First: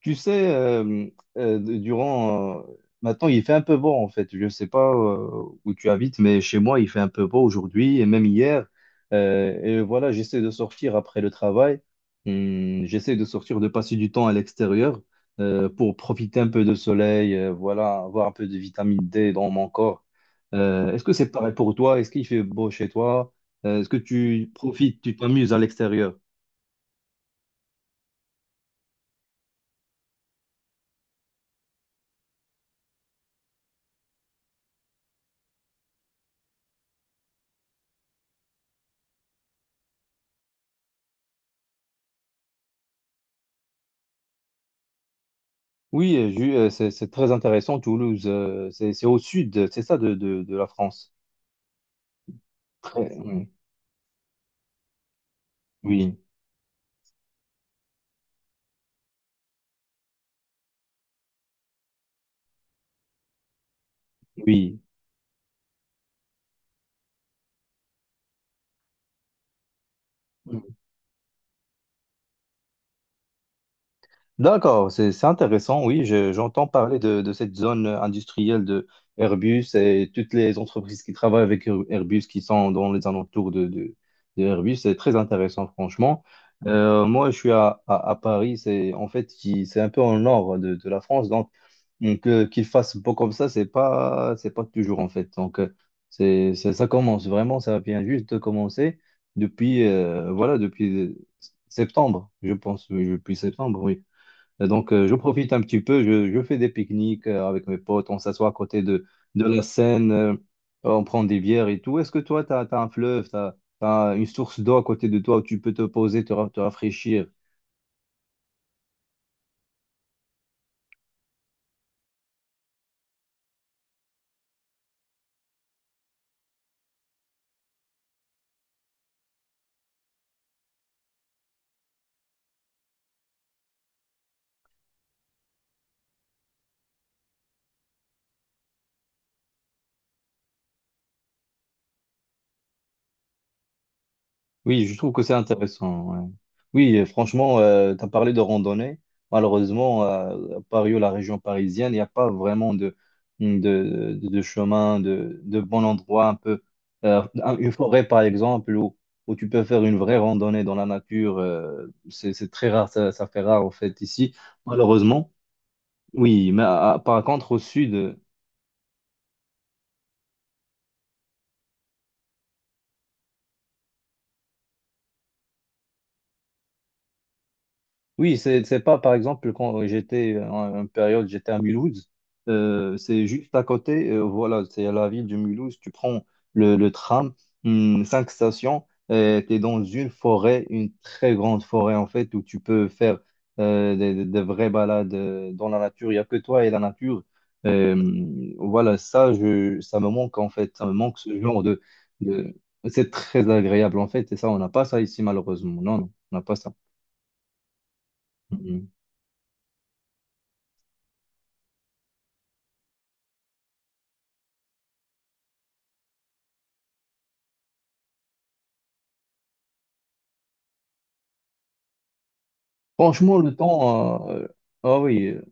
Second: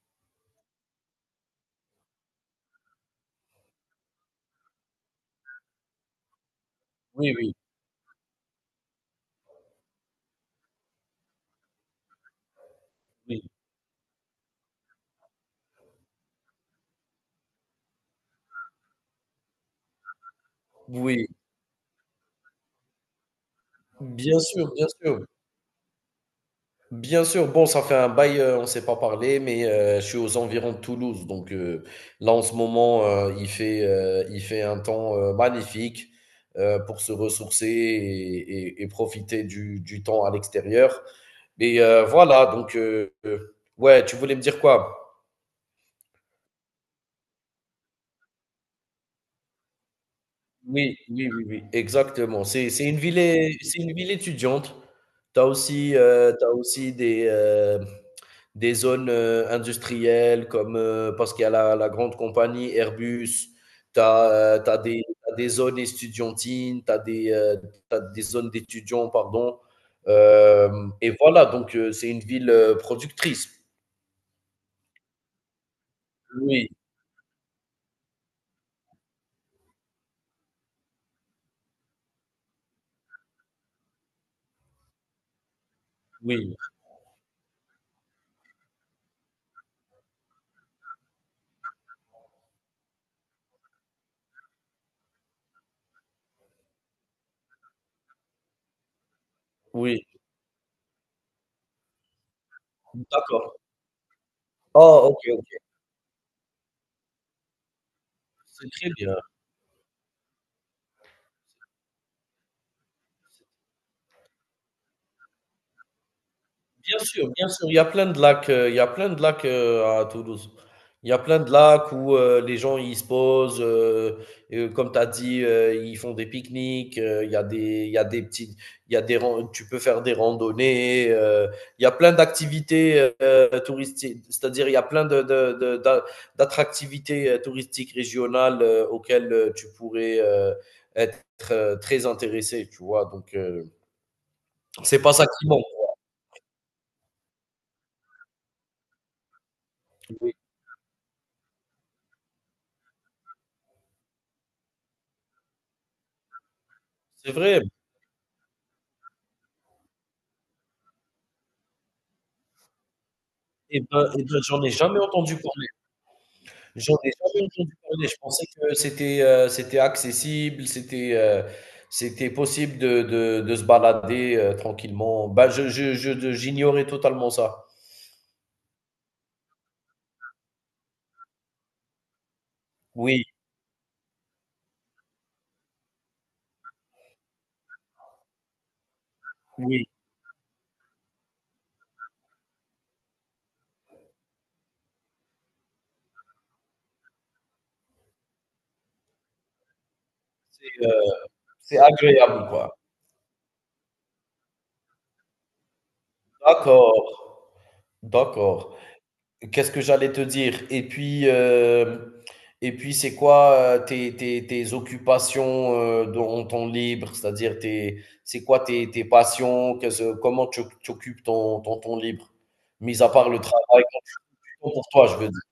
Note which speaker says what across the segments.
Speaker 1: Tu sais, euh, durant... euh, maintenant, il fait un peu beau, en fait. Je ne sais pas où tu habites, mais chez moi, il fait un peu
Speaker 2: Oui,
Speaker 1: beau
Speaker 2: oui,
Speaker 1: aujourd'hui et même hier. Et voilà, j'essaie de sortir après le travail. J'essaie de
Speaker 2: oui,
Speaker 1: sortir, de passer du temps à l'extérieur pour profiter un peu de soleil, voilà, avoir un peu de vitamine D dans mon corps. Est-ce que
Speaker 2: oui,
Speaker 1: c'est pareil pour toi? Est-ce qu'il fait beau chez toi? Est-ce que
Speaker 2: bien
Speaker 1: tu
Speaker 2: sûr, bien
Speaker 1: profites, tu
Speaker 2: sûr,
Speaker 1: t'amuses à l'extérieur?
Speaker 2: bien sûr. Bon, ça fait un bail, on ne s'est pas parlé, mais, je suis aux environs de Toulouse, donc, là en ce moment, il fait un temps, magnifique, pour se ressourcer et profiter du temps à l'extérieur. Mais, voilà donc, ouais, tu voulais me dire quoi?
Speaker 1: Oui, c'est très intéressant, Toulouse. C'est au sud, c'est ça, de la
Speaker 2: Oui,
Speaker 1: France.
Speaker 2: oui, oui, oui, exactement. C'est c'est une ville
Speaker 1: Oui,
Speaker 2: é c'est une ville étudiante.
Speaker 1: oui.
Speaker 2: Tu as aussi des zones industrielles comme parce qu'il y a la grande compagnie Airbus, tu as, des, t'as des zones étudiantines, tu as, des t'as des zones d'étudiants, pardon. Euh,
Speaker 1: Oui.
Speaker 2: et voilà, donc c'est une ville productrice.
Speaker 1: D'accord, c'est intéressant, oui, j'entends
Speaker 2: Oui,
Speaker 1: parler de cette zone industrielle de Airbus et toutes les entreprises qui travaillent avec Airbus qui sont dans les alentours de Airbus. C'est très intéressant, franchement.
Speaker 2: oui,
Speaker 1: Moi, je suis à Paris, c'est en fait c'est un peu en nord de la France, donc qu'il fasse beau comme ça, c'est pas toujours en fait. Ça commence vraiment, ça vient juste de commencer depuis
Speaker 2: oui,
Speaker 1: euh, voilà depuis euh, septembre, je pense, oui, depuis
Speaker 2: d'accord.
Speaker 1: septembre, oui. Et donc,
Speaker 2: Oh,
Speaker 1: je
Speaker 2: ok, ok,
Speaker 1: profite un petit peu, je fais des pique-niques avec mes potes, on s'assoit à
Speaker 2: c'est
Speaker 1: côté
Speaker 2: très
Speaker 1: de,
Speaker 2: bien.
Speaker 1: de la Seine, on prend des bières et tout. Est-ce que toi, tu as un fleuve, tu as une source d'eau à côté de toi où tu peux te poser, te rafraîchir?
Speaker 2: Bien sûr, il y a plein de lacs, il y a plein de lacs, à Toulouse. Il y a plein de lacs où, les gens ils se posent, comme tu as dit, ils font des pique-niques, il y a des petites il y a des ran tu peux faire des randonnées, il y a plein d'activités, touristiques. C'est-à-dire il y a plein de d'a d'attractivités, touristiques régionales, auxquelles, tu pourrais, être, très intéressé, tu vois? Donc
Speaker 1: Oui, je
Speaker 2: c'est
Speaker 1: trouve
Speaker 2: pas
Speaker 1: que
Speaker 2: ça
Speaker 1: c'est
Speaker 2: qui manque.
Speaker 1: intéressant. Ouais. Oui, franchement, tu as parlé de randonnée. Malheureusement,
Speaker 2: Oui,
Speaker 1: à Paris ou la région parisienne, il n'y a pas vraiment de chemin, de bon endroit, un peu. euh,
Speaker 2: c'est
Speaker 1: un-
Speaker 2: vrai.
Speaker 1: une forêt, par exemple, où tu peux faire une vraie randonnée dans la nature. C'est très rare, ça fait rare, en
Speaker 2: Eh
Speaker 1: fait,
Speaker 2: ben eh
Speaker 1: ici,
Speaker 2: ben, j'en ai jamais
Speaker 1: malheureusement.
Speaker 2: entendu parler.
Speaker 1: Oui, mais
Speaker 2: J'en ai
Speaker 1: par
Speaker 2: jamais
Speaker 1: contre, au
Speaker 2: entendu parler. Je
Speaker 1: sud.
Speaker 2: pensais que c'était, c'était accessible, c'était, c'était possible de se balader, tranquillement. Ben, je j'ignorais totalement ça.
Speaker 1: Oui, c'est pas, par exemple, quand j'étais en période, j'étais à Mulhouse,
Speaker 2: Oui,
Speaker 1: c'est juste à côté, voilà, c'est à la ville de Mulhouse, tu prends le tram, cinq stations, et tu es dans
Speaker 2: oui,
Speaker 1: une forêt, une très grande forêt en fait, où tu peux faire des vraies balades dans la nature, il n'y a que toi et la nature. Euh, voilà, ça, ça me manque en fait,
Speaker 2: c'est,
Speaker 1: ça me
Speaker 2: heu,
Speaker 1: manque ce genre
Speaker 2: c'est
Speaker 1: de,
Speaker 2: agréable,
Speaker 1: de...
Speaker 2: quoi.
Speaker 1: C'est très agréable en fait, et ça, on n'a pas ça ici, malheureusement. Non, non, on n'a pas ça.
Speaker 2: D'accord, d'accord. Qu'est-ce que j'allais te dire? Et puis c'est quoi tes, tes occupations dans ton libre? C'est-à-dire, tes, c'est quoi tes, tes passions? Qu'est-ce- comment tu occupes ton, ton temps libre? Mis à part
Speaker 1: Franchement,
Speaker 2: le
Speaker 1: le
Speaker 2: travail,
Speaker 1: temps,
Speaker 2: pour
Speaker 1: ah
Speaker 2: toi, je
Speaker 1: oui,
Speaker 2: veux dire.
Speaker 1: euh,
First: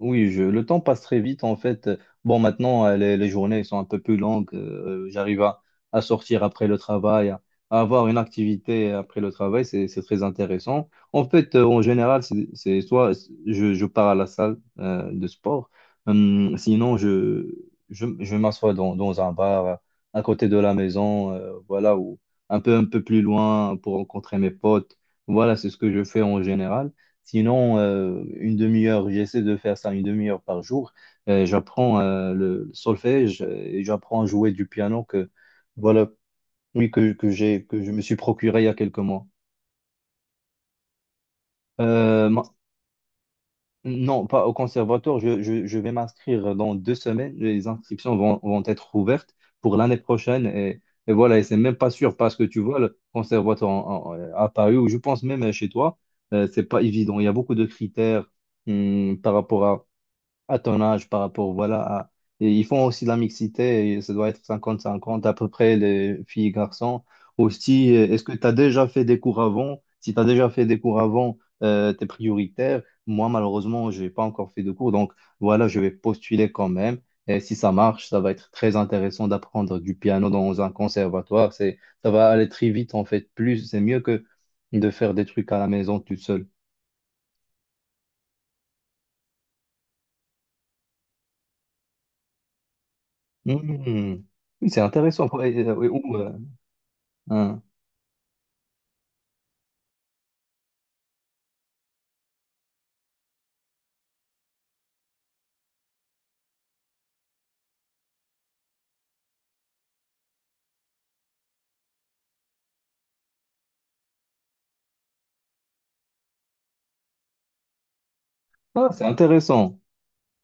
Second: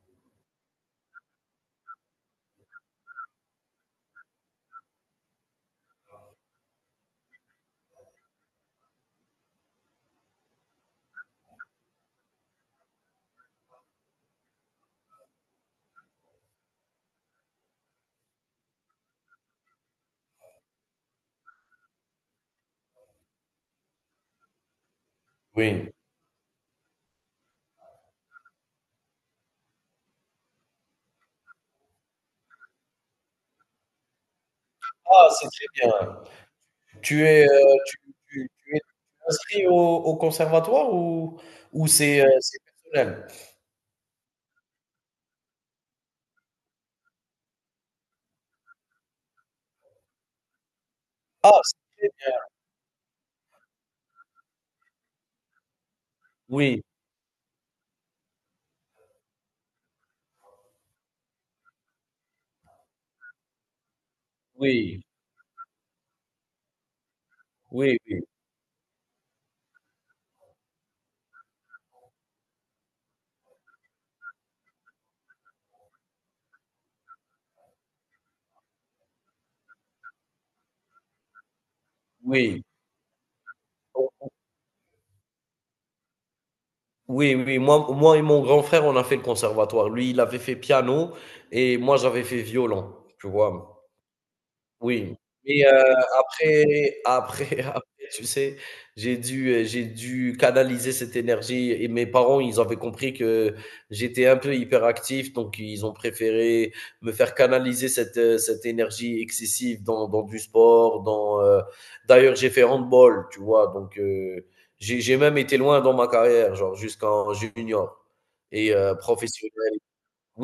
Speaker 1: oui, le temps passe très vite en fait. Bon, maintenant, les journées sont un peu plus longues. J'arrive à sortir après le travail, à avoir une activité après le travail. C'est très intéressant. En fait, en général, c'est soit je pars à la salle de sport, sinon je m'assois dans un bar à côté de la maison, voilà, ou un peu plus loin pour rencontrer mes potes. Voilà, c'est ce que
Speaker 2: Oui.
Speaker 1: je fais en général. Sinon, une demi-heure, j'essaie de faire ça une demi-heure par jour. J'apprends le solfège et j'apprends à jouer du piano que
Speaker 2: Ah, c'est très
Speaker 1: voilà,
Speaker 2: bien.
Speaker 1: oui,
Speaker 2: Tu
Speaker 1: que
Speaker 2: es,
Speaker 1: j'ai que je me suis procuré il y a
Speaker 2: tu es
Speaker 1: quelques mois.
Speaker 2: inscrit au, au conservatoire ou
Speaker 1: Euh, ma-
Speaker 2: c'est personnel?
Speaker 1: non, pas au conservatoire. Je vais m'inscrire dans 2 semaines. Les inscriptions vont être ouvertes pour l'année prochaine, et voilà. Et c'est
Speaker 2: Ah,
Speaker 1: même
Speaker 2: c'est
Speaker 1: pas
Speaker 2: très
Speaker 1: sûr parce
Speaker 2: bien.
Speaker 1: que tu vois le conservatoire à Paris, ou je pense même chez toi, c'est pas
Speaker 2: Oui,
Speaker 1: évident. Il y a beaucoup de critères, par rapport à ton âge, par rapport, voilà. Et ils font aussi de la mixité, et ça doit être cinquante
Speaker 2: oui,
Speaker 1: cinquante à peu près, les filles et garçons. Aussi,
Speaker 2: oui,
Speaker 1: est-ce que tu as déjà fait des cours avant? Si tu as déjà fait des cours avant, tu es prioritaire. Moi, malheureusement, je n'ai pas encore fait de cours, donc voilà, je vais postuler quand même. Et si ça marche, ça va être très intéressant d'apprendre du piano dans un conservatoire. Ça va aller
Speaker 2: oui,
Speaker 1: très vite, en fait. Plus, c'est mieux que
Speaker 2: oui.
Speaker 1: de faire des trucs à la maison tout seul.
Speaker 2: Oui, oui, moi, moi et mon grand frère, on a fait le conservatoire. Lui, il avait fait piano et moi, j'avais fait violon, tu vois.
Speaker 1: Mhm. Oui, c'est
Speaker 2: Oui,
Speaker 1: intéressant. Ouais,
Speaker 2: mais
Speaker 1: oui,
Speaker 2: après
Speaker 1: hein.
Speaker 2: après après, tu sais, j'ai dû canaliser cette énergie et mes parents, ils avaient compris que j'étais un peu hyperactif, donc ils ont préféré me faire canaliser cette, cette énergie excessive dans du sport, dans, d'ailleurs, j'ai fait handball, tu vois? Donc j'ai même été loin dans ma carrière, genre jusqu'en junior et
Speaker 1: Ah, c'est intéressant.
Speaker 2: professionnel.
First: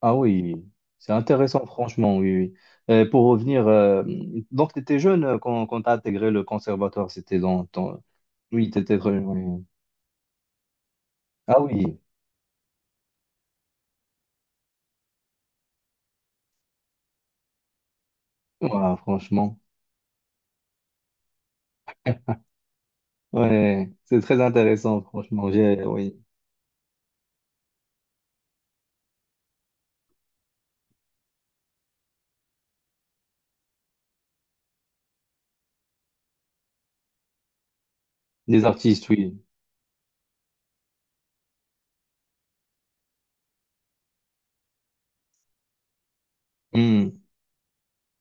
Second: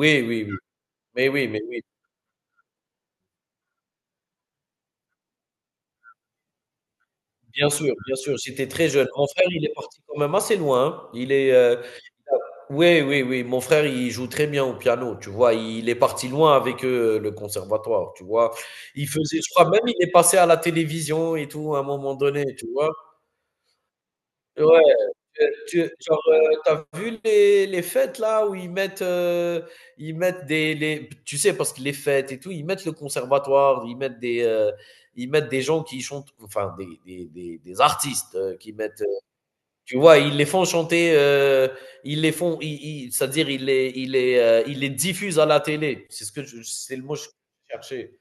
Speaker 1: Ah
Speaker 2: oui,
Speaker 1: oui,
Speaker 2: oui.
Speaker 1: c'est
Speaker 2: Mais oui, mais
Speaker 1: intéressant,
Speaker 2: oui.
Speaker 1: franchement, oui, oui. Pour revenir, donc tu étais jeune quand, tu as intégré le conservatoire, c'était dans ton...
Speaker 2: Bien sûr, j'étais
Speaker 1: Oui, tu
Speaker 2: très
Speaker 1: étais
Speaker 2: jeune.
Speaker 1: très,
Speaker 2: Mon frère,
Speaker 1: oui.
Speaker 2: il est parti quand même assez loin, hein. Il est,
Speaker 1: Ah oui.
Speaker 2: il a oui, oui, oui, mon frère, il joue très bien au piano, tu vois? Il est parti loin avec, le conservatoire, tu vois?
Speaker 1: Voilà,
Speaker 2: Il faisait je
Speaker 1: franchement.
Speaker 2: crois même il est passé à la télévision et tout, à un moment donné, tu vois?
Speaker 1: Ouais, c'est très
Speaker 2: Ouais,
Speaker 1: intéressant, franchement.
Speaker 2: tu
Speaker 1: Oui.
Speaker 2: genre, tu as vu les fêtes là où ils mettent des les tu sais, parce que les fêtes et tout, ils mettent le conservatoire, ils mettent des gens qui chantent, enfin des des artistes,
Speaker 1: Des artistes, oui.
Speaker 2: tu vois, ils les font chanter, ils les font ils ils c'est-à-dire ils les diffusent à la télé. C'est ce que je c'est le
Speaker 1: Hmm,
Speaker 2: mot que je cherchais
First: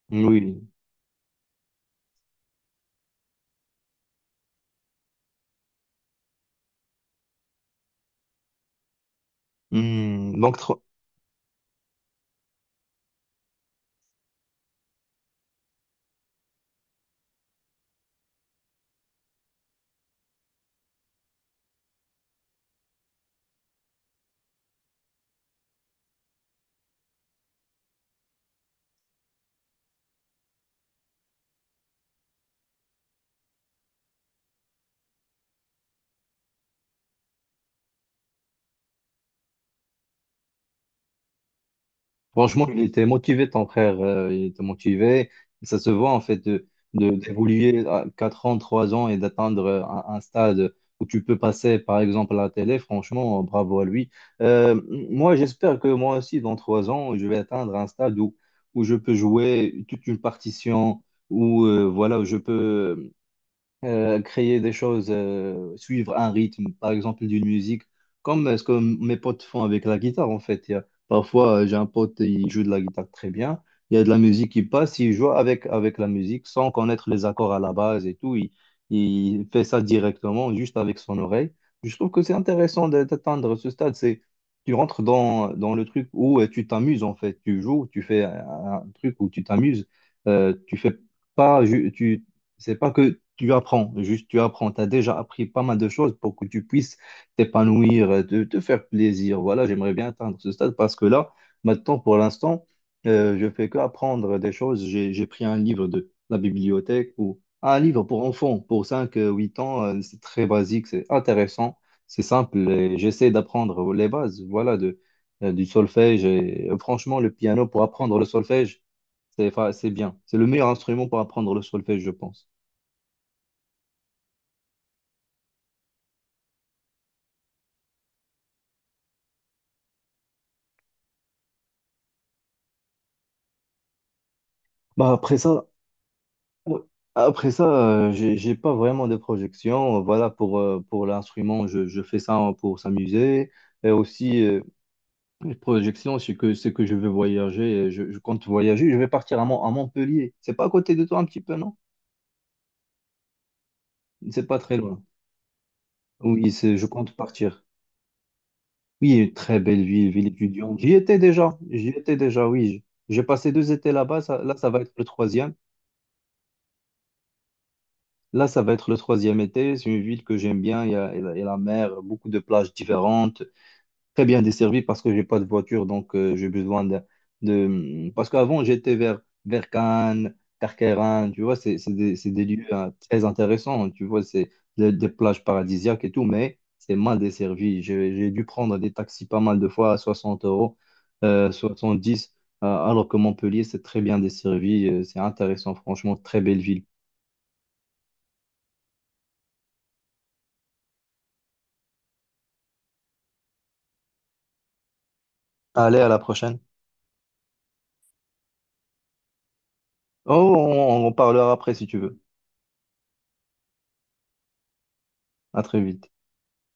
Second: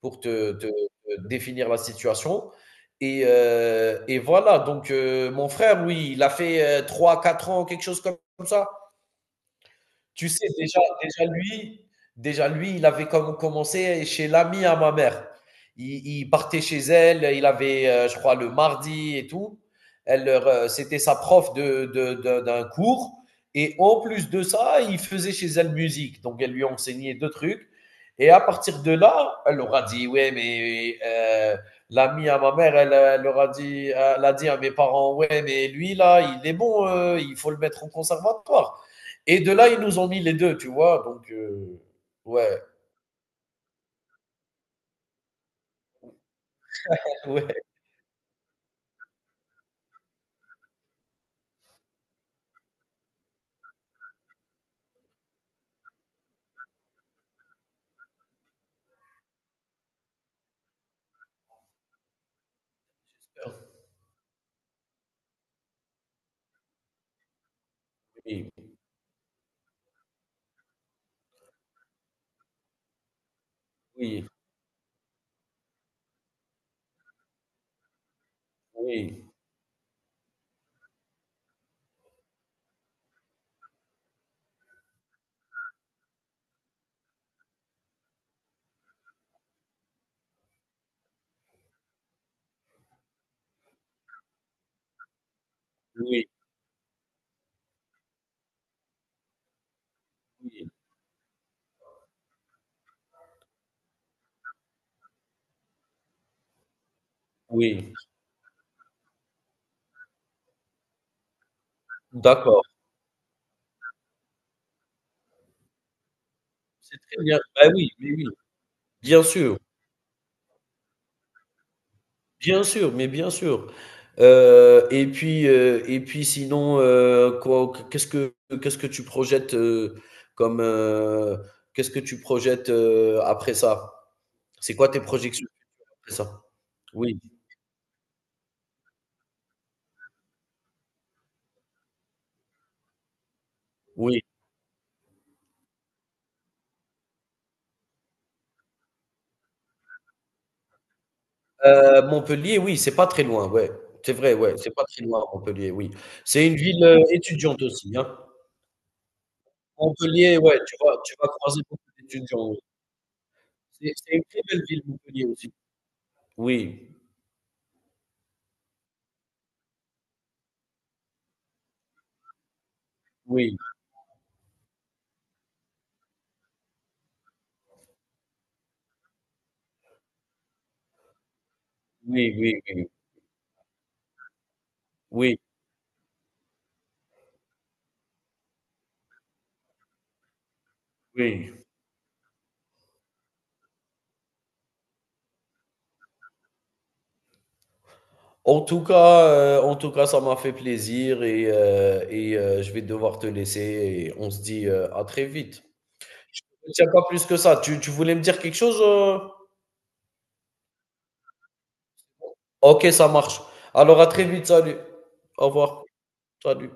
Speaker 2: pour te te
Speaker 1: oui.
Speaker 2: te définir la situation et voilà donc mon frère, lui, il a fait, trois, quatre ans, quelque chose comme ça. Tu
Speaker 1: Hmm.
Speaker 2: sais,
Speaker 1: Donc,
Speaker 2: déjà, déjà lui, il avait comme commencé chez l'ami à ma mère. Il partait chez elle, il avait, je crois, le mardi et tout. Elle, leur, c'était sa prof de d'un cours. Et en plus de ça, il faisait chez elle musique. Donc, elle lui enseignait deux trucs. Et à partir de là, elle leur a dit, ouais, mais l'ami à ma mère, elle, elle leur a dit, elle a dit à mes parents, ouais, mais lui, là, il est bon, il faut le mettre au conservatoire. Et de là, ils nous ont mis les 2, tu vois? Donc, ouais,
Speaker 1: franchement, il était motivé, ton frère. Il était motivé. Ça se voit, en fait,
Speaker 2: ouais,
Speaker 1: d'évoluer à 4 ans, 3 ans, et d'atteindre un stade où tu peux passer, par exemple, à la télé. Franchement, bravo à lui. Euh, moi, j'espère que moi aussi, dans 3 ans, je vais atteindre un stade où, où je peux jouer toute une partition, où, voilà, où je peux créer des choses, suivre un rythme, par exemple d'une musique, comme
Speaker 2: oui,
Speaker 1: ce que mes potes font avec la guitare en fait. Parfois, j'ai un pote, il joue de la guitare très bien, il y a de la
Speaker 2: oui,
Speaker 1: musique qui passe, il joue avec la musique sans connaître les accords à la base et tout, il,
Speaker 2: oui,
Speaker 1: il fait ça directement, juste avec son oreille. Je trouve que c'est intéressant d'atteindre ce stade. C'est Tu rentres dans le truc où tu t'amuses en fait, tu joues, tu fais un truc où tu t'amuses. Tu fais pas, ju- tu c'est pas que tu apprends, juste tu apprends. Tu as déjà appris pas mal de choses
Speaker 2: oui,
Speaker 1: pour que tu puisses t'épanouir, te faire plaisir. Voilà, j'aimerais bien atteindre ce
Speaker 2: oui,
Speaker 1: stade, parce que là, maintenant, pour l'instant, je fais que apprendre des choses. J'ai pris un livre de la bibliothèque, ou un
Speaker 2: oui,
Speaker 1: livre pour enfants, pour 5 8 ans. C'est très basique, c'est intéressant, c'est simple.
Speaker 2: d'accord.
Speaker 1: Et j'essaie d'apprendre les bases, voilà, du solfège. Et,
Speaker 2: C'est
Speaker 1: franchement,
Speaker 2: très
Speaker 1: le
Speaker 2: bien.
Speaker 1: piano
Speaker 2: Bah,
Speaker 1: pour
Speaker 2: oui, mais
Speaker 1: apprendre le
Speaker 2: oui,
Speaker 1: solfège,
Speaker 2: bien sûr,
Speaker 1: c'est bien. C'est le meilleur instrument pour apprendre le solfège, je pense.
Speaker 2: bien sûr, mais bien sûr. Et puis, et puis sinon, qu'est-ce que tu projettes, comme, qu'est-ce que tu projettes, après ça? C'est quoi tes
Speaker 1: Bah, après
Speaker 2: projections
Speaker 1: ça,
Speaker 2: après ça?
Speaker 1: ouais.
Speaker 2: Oui,
Speaker 1: Après ça, j'ai pas vraiment de projection. Voilà, pour l'instrument, je fais ça pour s'amuser. Et
Speaker 2: oui.
Speaker 1: aussi, les projections, c'est que je veux voyager. Et je compte voyager. Je vais partir à Montpellier. C'est pas à côté de toi un petit peu, non?
Speaker 2: Montpellier, oui, c'est pas très loin, ouais. C'est vrai,
Speaker 1: C'est
Speaker 2: ouais,
Speaker 1: pas
Speaker 2: c'est
Speaker 1: très
Speaker 2: pas
Speaker 1: loin.
Speaker 2: très loin Montpellier, oui. C'est
Speaker 1: Oui,
Speaker 2: une ville,
Speaker 1: je compte
Speaker 2: étudiante
Speaker 1: partir.
Speaker 2: aussi, hein.
Speaker 1: Oui, une très belle ville, ville
Speaker 2: Montpellier, ouais,
Speaker 1: étudiante. J'y
Speaker 2: tu
Speaker 1: étais
Speaker 2: vas
Speaker 1: déjà.
Speaker 2: croiser beaucoup
Speaker 1: J'y étais déjà,
Speaker 2: d'étudiants, oui.
Speaker 1: oui. J'ai passé 2 étés
Speaker 2: C'est
Speaker 1: là-bas.
Speaker 2: une très
Speaker 1: Là,
Speaker 2: belle
Speaker 1: ça va
Speaker 2: ville
Speaker 1: être le
Speaker 2: Montpellier
Speaker 1: troisième.
Speaker 2: aussi. Oui,
Speaker 1: Là, ça va être le troisième été. C'est une ville que j'aime bien. Il y a la mer, beaucoup de plages différentes,
Speaker 2: oui,
Speaker 1: très bien desservie, parce que j'ai pas de voiture, donc j'ai besoin de... Parce qu'avant, j'étais vers Cannes, Carqueiranne, tu vois, c'est
Speaker 2: oui,
Speaker 1: des
Speaker 2: oui,
Speaker 1: lieux,
Speaker 2: oui,
Speaker 1: hein, très intéressants, tu vois, c'est des
Speaker 2: oui,
Speaker 1: plages paradisiaques et tout, mais c'est mal desservi. J'ai dû prendre des taxis pas mal de fois à 60 euros, euh,
Speaker 2: oui.
Speaker 1: dix alors que Montpellier, c'est très bien desservi, c'est intéressant, franchement, très belle ville.
Speaker 2: En tout cas, en tout cas, ça m'a fait plaisir et je vais devoir te laisser et on se dit, à très vite.
Speaker 1: Allez, à la
Speaker 2: Je te
Speaker 1: prochaine.
Speaker 2: retiens pas plus que ça. Tu voulais me dire quelque chose,
Speaker 1: Oh, on en parlera après si tu veux.
Speaker 2: OK, ça marche. Alors à très vite, salut. Au
Speaker 1: À très
Speaker 2: revoir.
Speaker 1: vite.
Speaker 2: Salut.